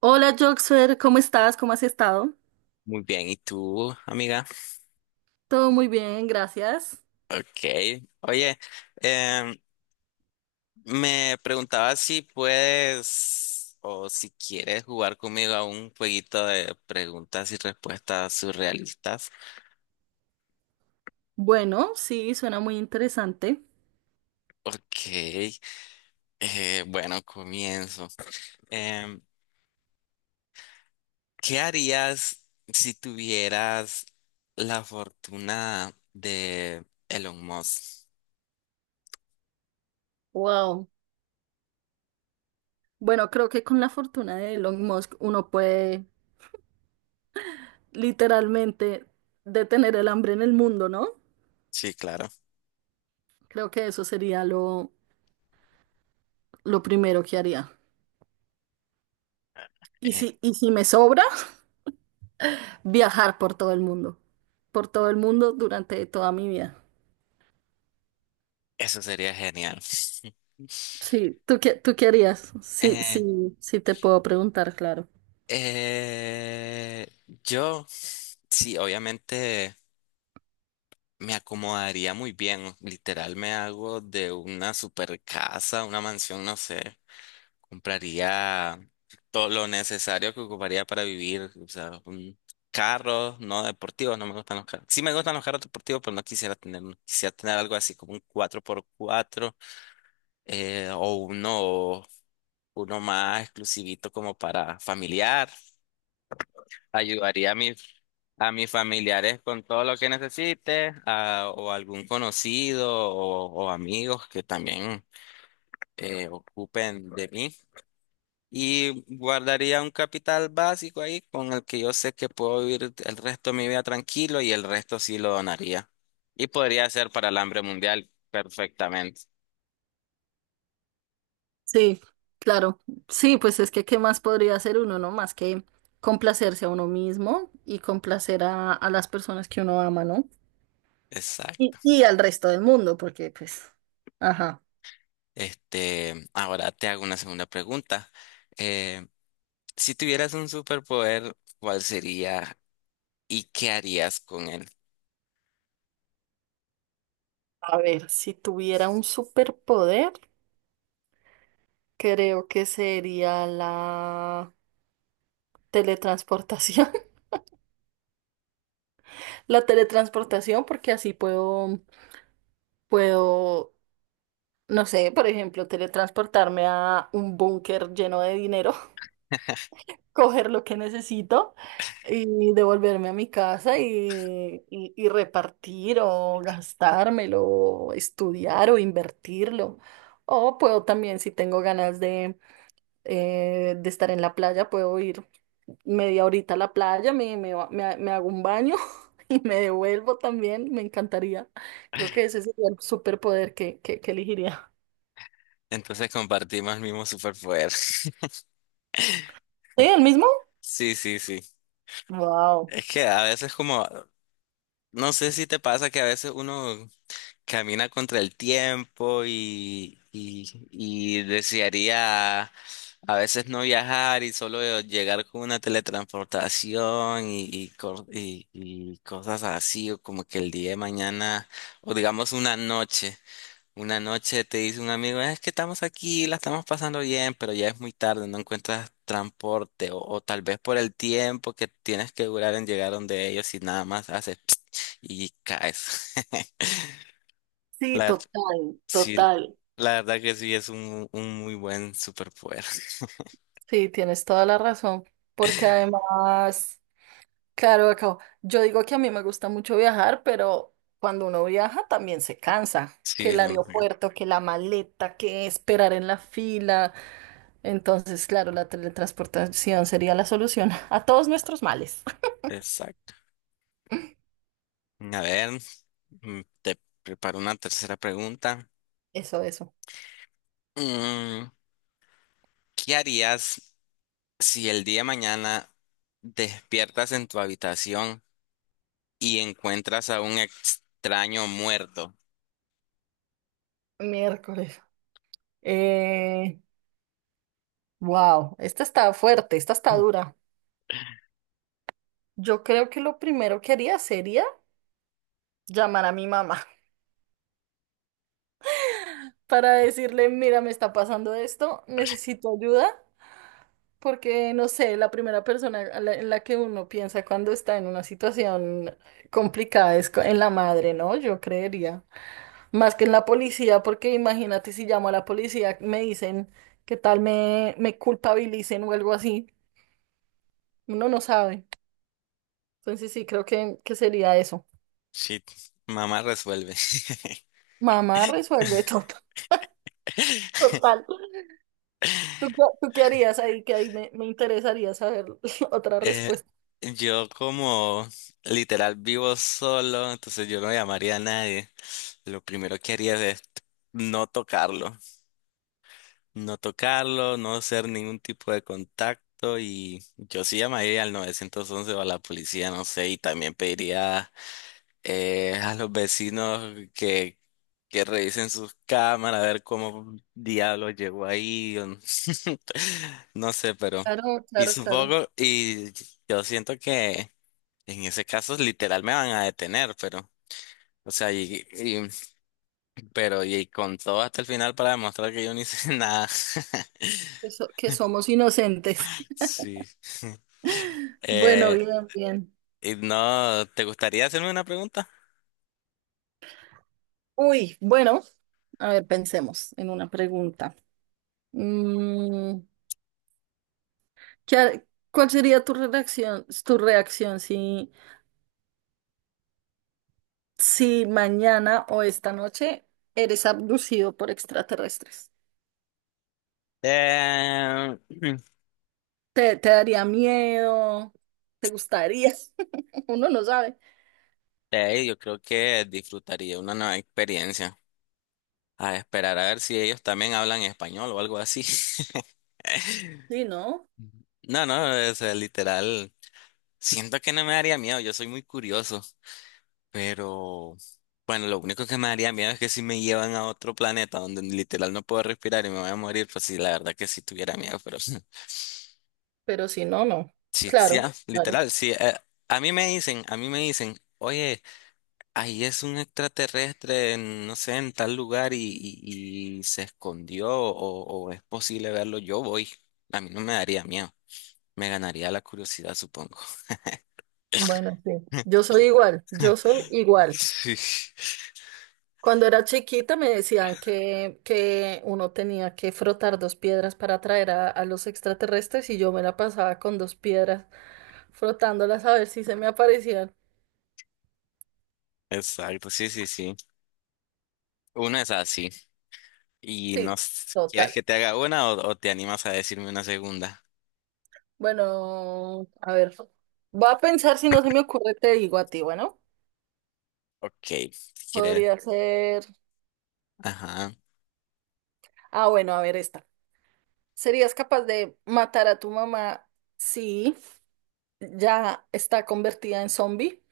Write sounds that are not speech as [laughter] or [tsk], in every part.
Hola Joxfer, ¿cómo estás? ¿Cómo has estado? Muy bien, ¿y tú, amiga? Todo muy bien, gracias. Ok. Oye, em, me preguntaba si puedes o si quieres jugar conmigo a un jueguito de preguntas y respuestas surrealistas. Bueno, sí, suena muy interesante. Ok. Bueno, comienzo. Em, ¿Qué harías si tuvieras la fortuna de Elon Musk? Wow. Bueno, creo que con la fortuna de Elon Musk uno puede literalmente detener el hambre en el mundo, ¿no? Sí, claro. Creo que eso sería lo primero que haría. Y Eh, si, y si me sobra, [laughs] viajar por todo el mundo. Por todo el mundo durante toda mi vida. eso sería genial. [laughs] Sí, ¿tú qué harías? Sí, sí, Eh, sí te puedo preguntar, claro. Eh, yo, sí, obviamente me acomodaría muy bien. Literal, me hago de una super casa, una mansión, no sé. Compraría todo lo necesario que ocuparía para vivir. O sea, un carro, no deportivo, no me gustan los carros. Sí me gustan los carros deportivos, pero no quisiera tener uno. Quisiera tener algo así como un cuatro por cuatro o uno más exclusivito como para familiar. Ayudaría a a mis familiares con todo lo que necesite, o algún conocido o amigos que también ocupen de mí. Y guardaría un capital básico ahí con el que yo sé que puedo vivir el resto de mi vida tranquilo y el resto sí lo donaría. Y podría ser para el hambre mundial perfectamente. Sí, claro. Sí, pues es que qué más podría hacer uno, ¿no? Más que complacerse a uno mismo y complacer a las personas que uno ama, ¿no? Exacto. Y al resto del mundo, porque pues, ajá. Este, ahora te hago una segunda pregunta. Eh, si tuvieras un superpoder, ¿cuál sería? ¿Y qué harías con él? A ver, si tuviera un superpoder, creo que sería la teletransportación. [laughs] La teletransportación, porque así puedo, no sé, por ejemplo, teletransportarme a un búnker lleno de dinero [laughs] coger lo que necesito y devolverme a mi casa y, y repartir o gastármelo, o estudiar o invertirlo. O puedo también, si tengo ganas de estar en la playa, puedo ir media horita a la playa, me, ba- me ha- me hago un baño [laughs] y me devuelvo también. Me encantaría. Creo que ese sería el superpoder que elegiría. Entonces compartimos el mismo superpoder. [laughs] ¿Sí? ¿El mismo? Sí, sí, sí. Wow. Es que no sé si te pasa que a veces uno camina contra el tiempo y desearía a veces no viajar y solo llegar con una teletransportación y cosas así, o como que el día de mañana, o digamos una noche. Una noche te dice un amigo, es que estamos aquí, la estamos pasando bien, pero ya es muy tarde, no encuentras transporte o tal vez por el tiempo que tienes que durar en llegar donde ellos y nada más haces [tsk] y caes. [laughs] Sí, La, ver- total, sí, total. la verdad que sí es un muy buen superpoder. [laughs] Sí, tienes toda la razón, porque además, claro, yo digo que a mí me gusta mucho viajar, pero cuando uno viaja también se cansa, que Sí, el no sé. aeropuerto, que la maleta, que esperar en la fila. Entonces, claro, la teletransportación sería la solución [laughs] a todos nuestros males. Exacto. A ver, te preparo una tercera pregunta. Eso, eso. Mm, ¿Qué harías si el día de mañana despiertas en tu habitación y encuentras a un extraño muerto? Miércoles. Eh, wow, esta está fuerte, esta está dura. Yo creo que lo primero que haría sería llamar a mi mamá, para decirle, mira, me está pasando esto, necesito ayuda, porque no sé, la primera persona en la que uno piensa cuando está en una situación complicada en la madre, ¿no? Yo creería, más que en la policía, porque imagínate si llamo a la policía, me dicen que tal me culpabilicen o algo así, uno no sabe. Entonces sí, creo que sería eso. Shit, mamá resuelve. [laughs] Mamá resuelve todo. [laughs] Total. ¿Tú qué harías ahí? Que ahí me interesaría saber [laughs] otra Eh, respuesta. yo como literal vivo solo, entonces yo no llamaría a nadie. Lo primero que haría es no tocarlo, no tocarlo, no hacer ningún tipo de contacto y yo sí llamaría al 911 o a la policía, no sé, y también pediría a los vecinos que revisen sus cámaras, a ver cómo diablos llegó ahí, o no, [laughs] no sé, pero, Claro, y claro, claro, supongo, y yo siento que en ese caso literal me van a detener, pero, o sea, y con todo hasta el final para demostrar que yo no hice [laughs] nada. [laughs] Que somos inocentes. [laughs] Sí. Bueno, Eh, bien, bien. y no, ¿te gustaría hacerme una pregunta? Uy, bueno, a ver, pensemos en una pregunta. Mm, ¿qué ha- ¿cuál sería tu reacción si, si mañana o esta noche eres abducido por extraterrestres? Eh, ¿Te daría miedo? ¿Te gustaría? [laughs] Uno no sabe. Yo creo que disfrutaría una nueva experiencia. A esperar a ver si ellos también hablan español o algo así. [laughs] Sí, no, No, no, o sea, literal. Siento que no me daría miedo, yo soy muy curioso, pero bueno, lo único que me daría miedo es que si me llevan a otro planeta donde literal no puedo respirar y me voy a morir, pues sí, la verdad que sí tuviera miedo, pero [laughs] sí, pero si no, no. sí, Claro, ah, claro. literal, sí. A mí me dicen, a mí me dicen, oye, ahí es un extraterrestre, en, no sé, en tal lugar y se escondió o es posible verlo, yo voy. A mí no me daría miedo, me ganaría la curiosidad, supongo. Bueno, sí. Yo soy igual, yo soy igual. [laughs] Sí, Cuando era chiquita me decían que uno tenía que frotar dos piedras para atraer a los extraterrestres y yo me la pasaba con dos piedras frotándolas a ver si se me aparecían. exacto, sí, sí, sí. Una es así. ¿Y no Sí, s- total. Quieres que te haga una o te animas a decirme una segunda? Bueno, a ver, voy a pensar si no se me ocurre, te digo a ti, bueno, Ok, si quieres. podría ser. Ajá. Ah, bueno, a ver esta. ¿Serías capaz de matar a tu mamá si ya está convertida en zombie?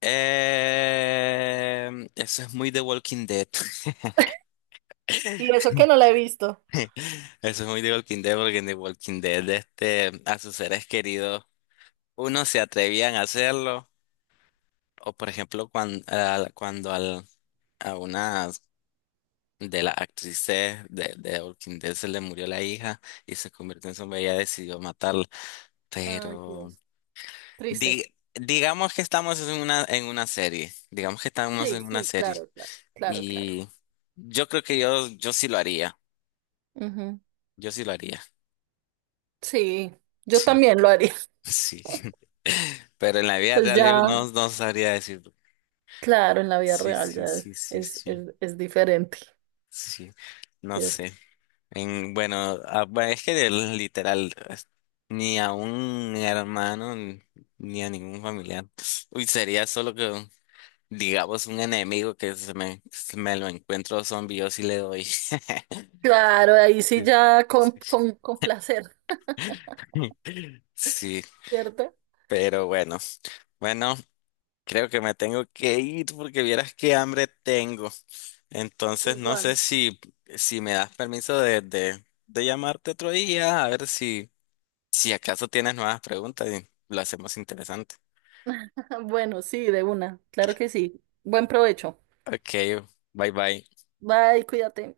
Eso es muy The Walking Dead. Y eso que [laughs] no la he visto. [laughs] Eso es muy de Walking Dead, porque en The Walking Dead, este, a sus seres queridos, unos se atrevían a hacerlo, o por ejemplo, cuando a una de las actrices de Walking Dead se le murió la hija y se convirtió en zombie, ella decidió matarla. Ay, Pero Dios. Triste. di- digamos que estamos en una serie, digamos que estamos Sí, en una sí, serie, claro, claro, claro, claro. y yo creo que yo sí lo haría, Ujú. yo sí lo haría. Sí, yo Sí. también lo haría. [laughs] Sí. [laughs] Pero en la vida Pues real yo ya, no, no sabría decir. claro, en la vida Sí, real sí, ya sí, sí, sí. Es diferente, Sí. No ¿cierto? sé. En, bueno, ah, bueno, es que del- literal, es- ni a un hermano, ni ni a ningún familiar. Uy, sería solo que, digamos, un enemigo que se me lo encuentro zombie, yo sí le doy. Claro, ahí sí Sí, ya sí. Sí, con placer, [laughs] sí, ¿cierto? pero bueno. Bueno, creo que me tengo que ir porque vieras qué hambre tengo. Entonces, no sé Igual. si, si me das permiso de llamarte otro día, a ver si, si acaso tienes nuevas preguntas y lo hacemos interesante. [laughs] Bueno, sí, de una, claro que sí. Buen provecho. Ok, bye bye. Bye, cuídate.